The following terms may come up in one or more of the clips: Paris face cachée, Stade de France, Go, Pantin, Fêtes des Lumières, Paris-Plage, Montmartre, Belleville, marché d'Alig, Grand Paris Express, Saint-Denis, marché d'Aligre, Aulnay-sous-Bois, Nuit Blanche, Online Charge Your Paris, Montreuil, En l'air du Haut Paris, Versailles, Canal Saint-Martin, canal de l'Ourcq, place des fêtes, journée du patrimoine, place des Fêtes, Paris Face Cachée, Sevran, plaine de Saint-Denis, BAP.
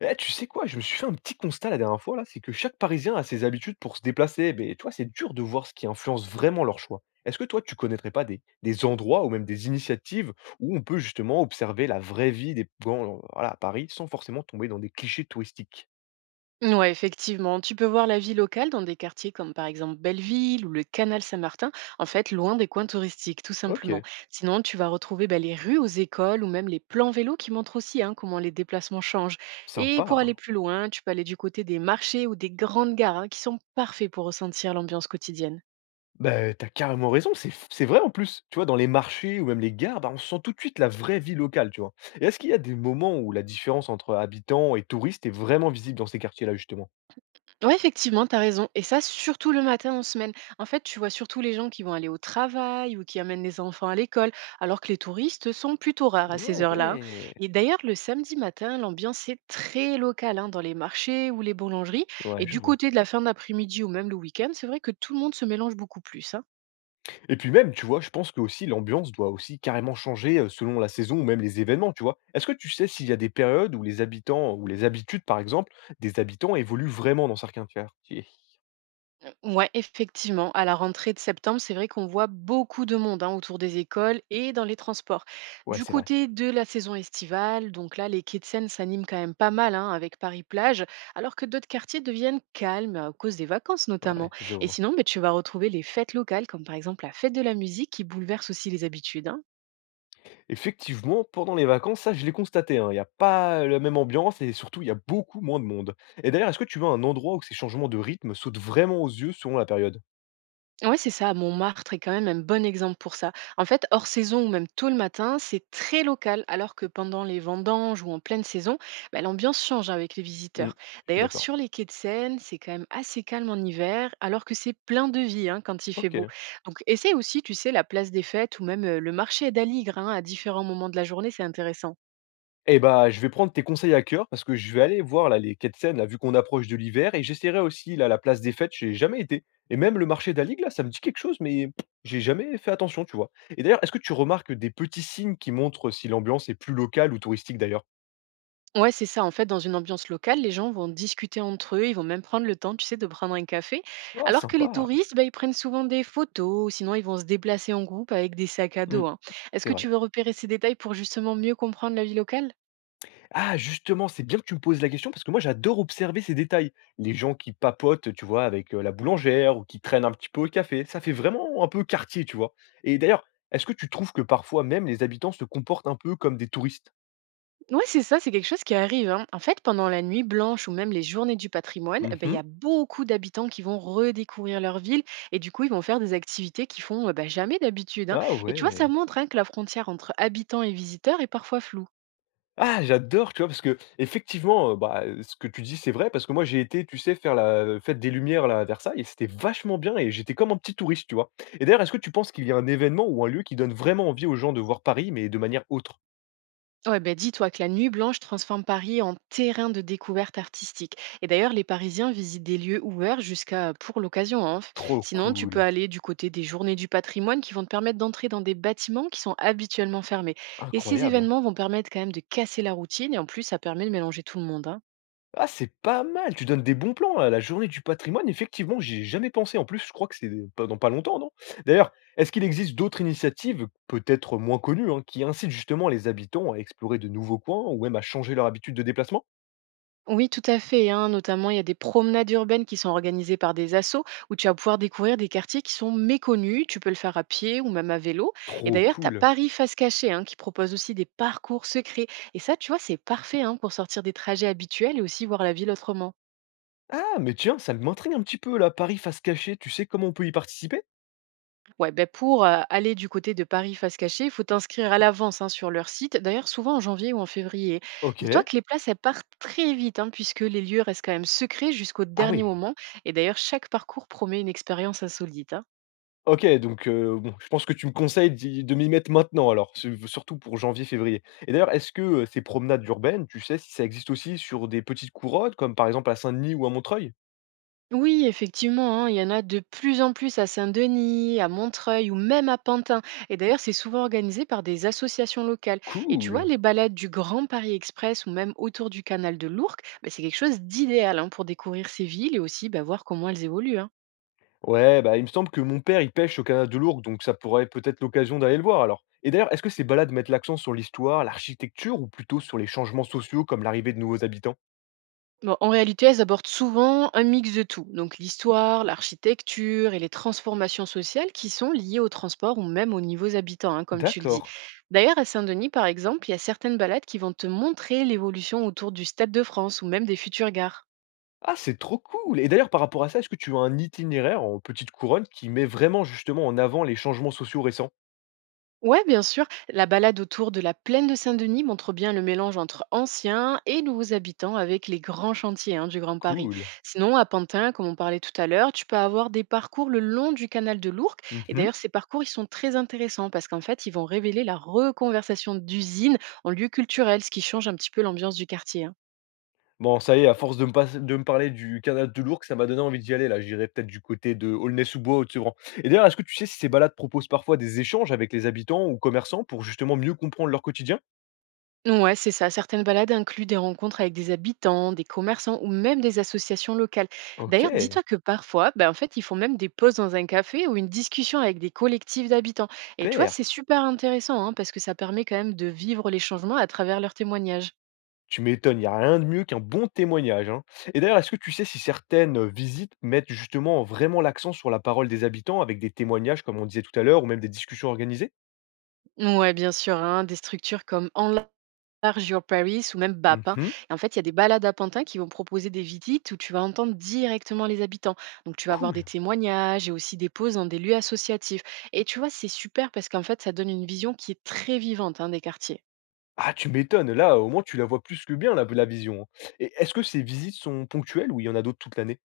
Eh, tu sais quoi? Je me suis fait un petit constat la dernière fois là, c'est que chaque Parisien a ses habitudes pour se déplacer, mais toi, c'est dur de voir ce qui influence vraiment leur choix. Est-ce que toi, tu connaîtrais pas des endroits ou même des initiatives où on peut justement observer la vraie vie des gens voilà, à Paris sans forcément tomber dans des clichés touristiques? Ouais, effectivement. Tu peux voir la vie locale dans des quartiers comme par exemple Belleville ou le Canal Saint-Martin, en fait, loin des coins touristiques, tout Ok, simplement. Sinon, tu vas retrouver les rues aux écoles ou même les plans vélos qui montrent aussi hein, comment les déplacements changent. Et pour aller sympa. plus loin, tu peux aller du côté des marchés ou des grandes gares hein, qui sont parfaits pour ressentir l'ambiance quotidienne. Bah, t'as carrément raison, c'est vrai en plus. Tu vois, dans les marchés ou même les gares, bah, on sent tout de suite la vraie vie locale, tu vois. Et est-ce qu'il y a des moments où la différence entre habitants et touristes est vraiment visible dans ces quartiers-là, justement? Ouais, effectivement, t'as raison. Et ça, surtout le matin en semaine. En fait, tu vois surtout les gens qui vont aller au travail ou qui amènent les enfants à l'école, alors que les touristes sont plutôt rares Ah à ces heures-là, hein. ouais. Et d'ailleurs, le samedi matin, l'ambiance est très locale hein, dans les marchés ou les boulangeries. Ouais, Et je du vois. côté de la fin d'après-midi ou même le week-end, c'est vrai que tout le monde se mélange beaucoup plus, hein. Et puis même, tu vois, je pense que aussi l'ambiance doit aussi carrément changer selon la saison ou même les événements, tu vois. Est-ce que tu sais s'il y a des périodes où les habitants ou les habitudes, par exemple, des habitants évoluent vraiment dans certains quartiers? Ouais, effectivement, à la rentrée de septembre, c'est vrai qu'on voit beaucoup de monde, hein, autour des écoles et dans les transports. Ouais, Du c'est vrai. côté de la saison estivale, donc là, les quais de Seine s'animent quand même pas mal, hein, avec Paris-Plage, alors que d'autres quartiers deviennent calmes à cause des vacances Ouais, notamment. je Et vois. sinon, beh, tu vas retrouver les fêtes locales, comme par exemple la fête de la musique, qui bouleverse aussi les habitudes, hein. Effectivement, pendant les vacances, ça, je l'ai constaté, hein, il n'y a pas la même ambiance et surtout, il y a beaucoup moins de monde. Et d'ailleurs, est-ce que tu vois un endroit où ces changements de rythme sautent vraiment aux yeux selon la période? Ouais, c'est ça, Montmartre est quand même un bon exemple pour ça. En fait, hors saison ou même tôt le matin, c'est très local, alors que pendant les vendanges ou en pleine saison, bah, l'ambiance change avec les Hmm, visiteurs. je suis D'ailleurs, d'accord. sur les quais de Seine, c'est quand même assez calme en hiver, alors que c'est plein de vie hein, quand il fait Ok. beau. Donc, essaie aussi, tu sais, la place des fêtes ou même le marché d'Aligre hein, à différents moments de la journée, c'est intéressant. Eh bah, je vais prendre tes conseils à cœur parce que je vais aller voir là les quais de là, vu qu'on approche de l'hiver et j'essaierai aussi là la place des Fêtes, j'ai jamais été et même le marché d'Alig là, ça me dit quelque chose mais pff, j'ai jamais fait attention, tu vois? Et d'ailleurs, est-ce que tu remarques des petits signes qui montrent si l'ambiance est plus locale ou touristique d'ailleurs? Ouais, c'est ça. En fait, dans une ambiance locale, les gens vont discuter entre eux, ils vont même prendre le temps, tu sais, de prendre un café. Ah Alors que les sympa! touristes, bah, ils prennent souvent des photos, ou sinon ils vont se déplacer en groupe avec des sacs à Mmh, dos, hein. Est-ce c'est que vrai. tu veux repérer ces détails pour justement mieux comprendre la vie locale? Ah justement, c'est bien que tu me poses la question parce que moi j'adore observer ces détails. Les gens qui papotent, tu vois, avec la boulangère ou qui traînent un petit peu au café, ça fait vraiment un peu quartier, tu vois. Et d'ailleurs, est-ce que tu trouves que parfois même les habitants se comportent un peu comme des touristes. Ouais, c'est ça, c'est quelque chose qui arrive, hein. En fait, pendant la nuit blanche ou même les journées du patrimoine, eh ben, il y Mhm. a beaucoup d'habitants qui vont redécouvrir leur ville et du coup, ils vont faire des activités qu'ils font bah, jamais d'habitude, hein. Ah Et tu vois, ça ouais. montre hein, que la frontière entre habitants et visiteurs est parfois floue. Ah, j'adore, tu vois, parce que effectivement, ce que tu dis, c'est vrai, parce que moi j'ai été, tu sais, faire la fête des Lumières là, à Versailles, et c'était vachement bien, et j'étais comme un petit touriste, tu vois. Et d'ailleurs, est-ce que tu penses qu'il y a un événement ou un lieu qui donne vraiment envie aux gens de voir Paris, mais de manière autre. Ouais, ben dis-toi que la Nuit Blanche transforme Paris en terrain de découverte artistique. Et d'ailleurs, les Parisiens visitent des lieux ouverts jusqu'à pour l'occasion, hein. Trop Sinon, tu peux cool, aller du côté des journées du patrimoine qui vont te permettre d'entrer dans des bâtiments qui sont habituellement fermés. Et ces incroyable. Hein. événements vont permettre quand même de casser la routine et en plus, ça permet de mélanger tout le monde, hein. Ah, c'est pas mal, tu donnes des bons plans, à la journée du patrimoine, effectivement, j'y ai jamais pensé. En plus, je crois que c'est pas dans pas longtemps, non? D'ailleurs, est-ce qu'il existe d'autres initiatives, peut-être moins connues, hein, qui incitent justement les habitants à explorer de nouveaux coins ou même à changer leur habitude de déplacement? Oui, tout à fait, hein. Notamment, il y a des promenades urbaines qui sont organisées par des assos où tu vas pouvoir découvrir des quartiers qui sont méconnus. Tu peux le faire à pied ou même à vélo. Et Trop d'ailleurs, tu as cool. Paris Face Cachée hein, qui propose aussi des parcours secrets. Et ça, tu vois, c'est parfait hein, pour sortir des trajets habituels et aussi voir la ville autrement. Ah, mais tiens, ça m'intrigue un petit peu là, Paris face cachée, tu sais comment on peut y participer? Ouais, ben pour aller du côté de Paris face cachée, il faut t'inscrire à l'avance hein, sur leur site, d'ailleurs souvent en janvier ou en février. Dis-toi OK. que les places, elles partent très vite, hein, puisque les lieux restent quand même secrets jusqu'au Ah dernier oui. moment, et d'ailleurs chaque parcours promet une expérience insolite, hein. OK, donc bon, je pense que tu me conseilles d'y de m'y mettre maintenant alors, su surtout pour janvier-février et d'ailleurs, est-ce que, ces promenades urbaines, tu sais si ça existe aussi sur des petites couronnes comme par exemple à Saint-Denis ou à Montreuil? Oui, effectivement, hein, il y en a de plus en plus à Saint-Denis, à Montreuil ou même à Pantin. Et d'ailleurs, c'est souvent organisé par des associations locales. Et tu vois, Cool! les balades du Grand Paris Express ou même autour du canal de l'Ourcq, bah, c'est quelque chose d'idéal hein, pour découvrir ces villes et aussi bah, voir comment elles évoluent, hein. Ouais, bah, il me semble que mon père, il pêche au canal de l'Ourcq, donc ça pourrait peut-être l'occasion d'aller le voir alors et d'ailleurs, est-ce que ces balades mettent l'accent sur l'histoire, l'architecture ou plutôt sur les changements sociaux comme l'arrivée de nouveaux habitants? Bon, en réalité, elles abordent souvent un mix de tout, donc l'histoire, l'architecture et les transformations sociales qui sont liées au transport ou même aux niveaux habitants, hein, comme tu le dis. D'accord. D'ailleurs, à Saint-Denis, par exemple, il y a certaines balades qui vont te montrer l'évolution autour du Stade de France ou même des futures gares. Ah, c'est trop cool et d'ailleurs par rapport à ça, est-ce que tu as un itinéraire en petite couronne qui met vraiment justement en avant les changements sociaux récents? Ouais, bien sûr. La balade autour de la plaine de Saint-Denis montre bien le mélange entre anciens et nouveaux habitants avec les grands chantiers hein, du Grand Paris. Cool. Sinon, à Pantin, comme on parlait tout à l'heure, tu peux avoir des parcours le long du canal de l'Ourcq. Et Mmh. d'ailleurs, ces parcours, ils sont très intéressants parce qu'en fait, ils vont révéler la reconversion d'usines en lieu culturel, ce qui change un petit peu l'ambiance du quartier, hein. Bon, ça y est, à force de me pass de me parler du canal de l'Ourcq, ça m'a donné envie d'y aller là. J'irai peut-être du côté de Aulnay-sous-Bois, ou de sevran. Et d'ailleurs, est-ce que tu sais si ces balades proposent parfois des échanges avec les habitants ou commerçants pour justement mieux comprendre leur quotidien? Ouais, c'est ça. Certaines balades incluent des rencontres avec des habitants, des commerçants ou même des associations locales. D'ailleurs, OK, dis-toi que parfois, ben, en fait, ils font même des pauses dans un café ou une discussion avec des collectifs d'habitants. Et tu vois, super. c'est super intéressant hein, parce que ça permet quand même de vivre les changements à travers leurs témoignages. Tu m'étonnes, il n'y a rien de mieux qu'un bon témoignage, hein. Et d'ailleurs, est-ce que tu sais si certaines, visites mettent justement vraiment l'accent sur la parole des habitants avec des témoignages, comme on disait tout à l'heure, ou même des discussions organisées? Ouais, bien sûr, hein, des structures comme Online Charge Your Paris ou même BAP, hein. Mmh. Et en fait, il y a des balades à Pantin qui vont proposer des visites où tu vas entendre directement les habitants. Donc, tu vas avoir des Cool. témoignages et aussi des pauses dans des lieux associatifs. Et tu vois, c'est super parce qu'en fait, ça donne une vision qui est très vivante hein, des quartiers. Ah, tu m'étonnes, là, au moins, tu la vois plus que bien la vision, hein. Et est-ce que ces visites sont ponctuelles ou il y en a d'autres toute l'année?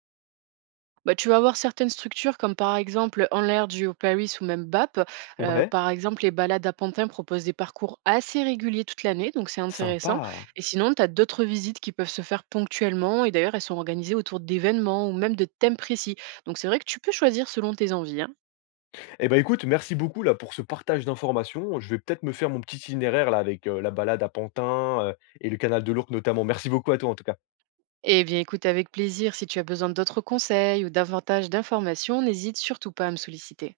Bah, tu vas avoir certaines structures comme par exemple En l'air du Haut Paris ou même BAP. Ouais, Par exemple, les balades à Pantin proposent des parcours assez réguliers toute l'année, donc c'est intéressant. sympa. Et sinon, tu as d'autres visites qui peuvent se faire ponctuellement et d'ailleurs, elles sont organisées autour d'événements ou même de thèmes précis. Donc c'est vrai que tu peux choisir selon tes envies, hein. Eh ben écoute, merci beaucoup là pour ce partage d'informations. Je vais peut-être me faire mon petit itinéraire là avec, la balade à Pantin, et le canal de l'Ourcq notamment. Merci beaucoup à toi en tout cas. Eh bien, écoute avec plaisir, si tu as besoin d'autres conseils ou davantage d'informations, n'hésite surtout pas à me solliciter.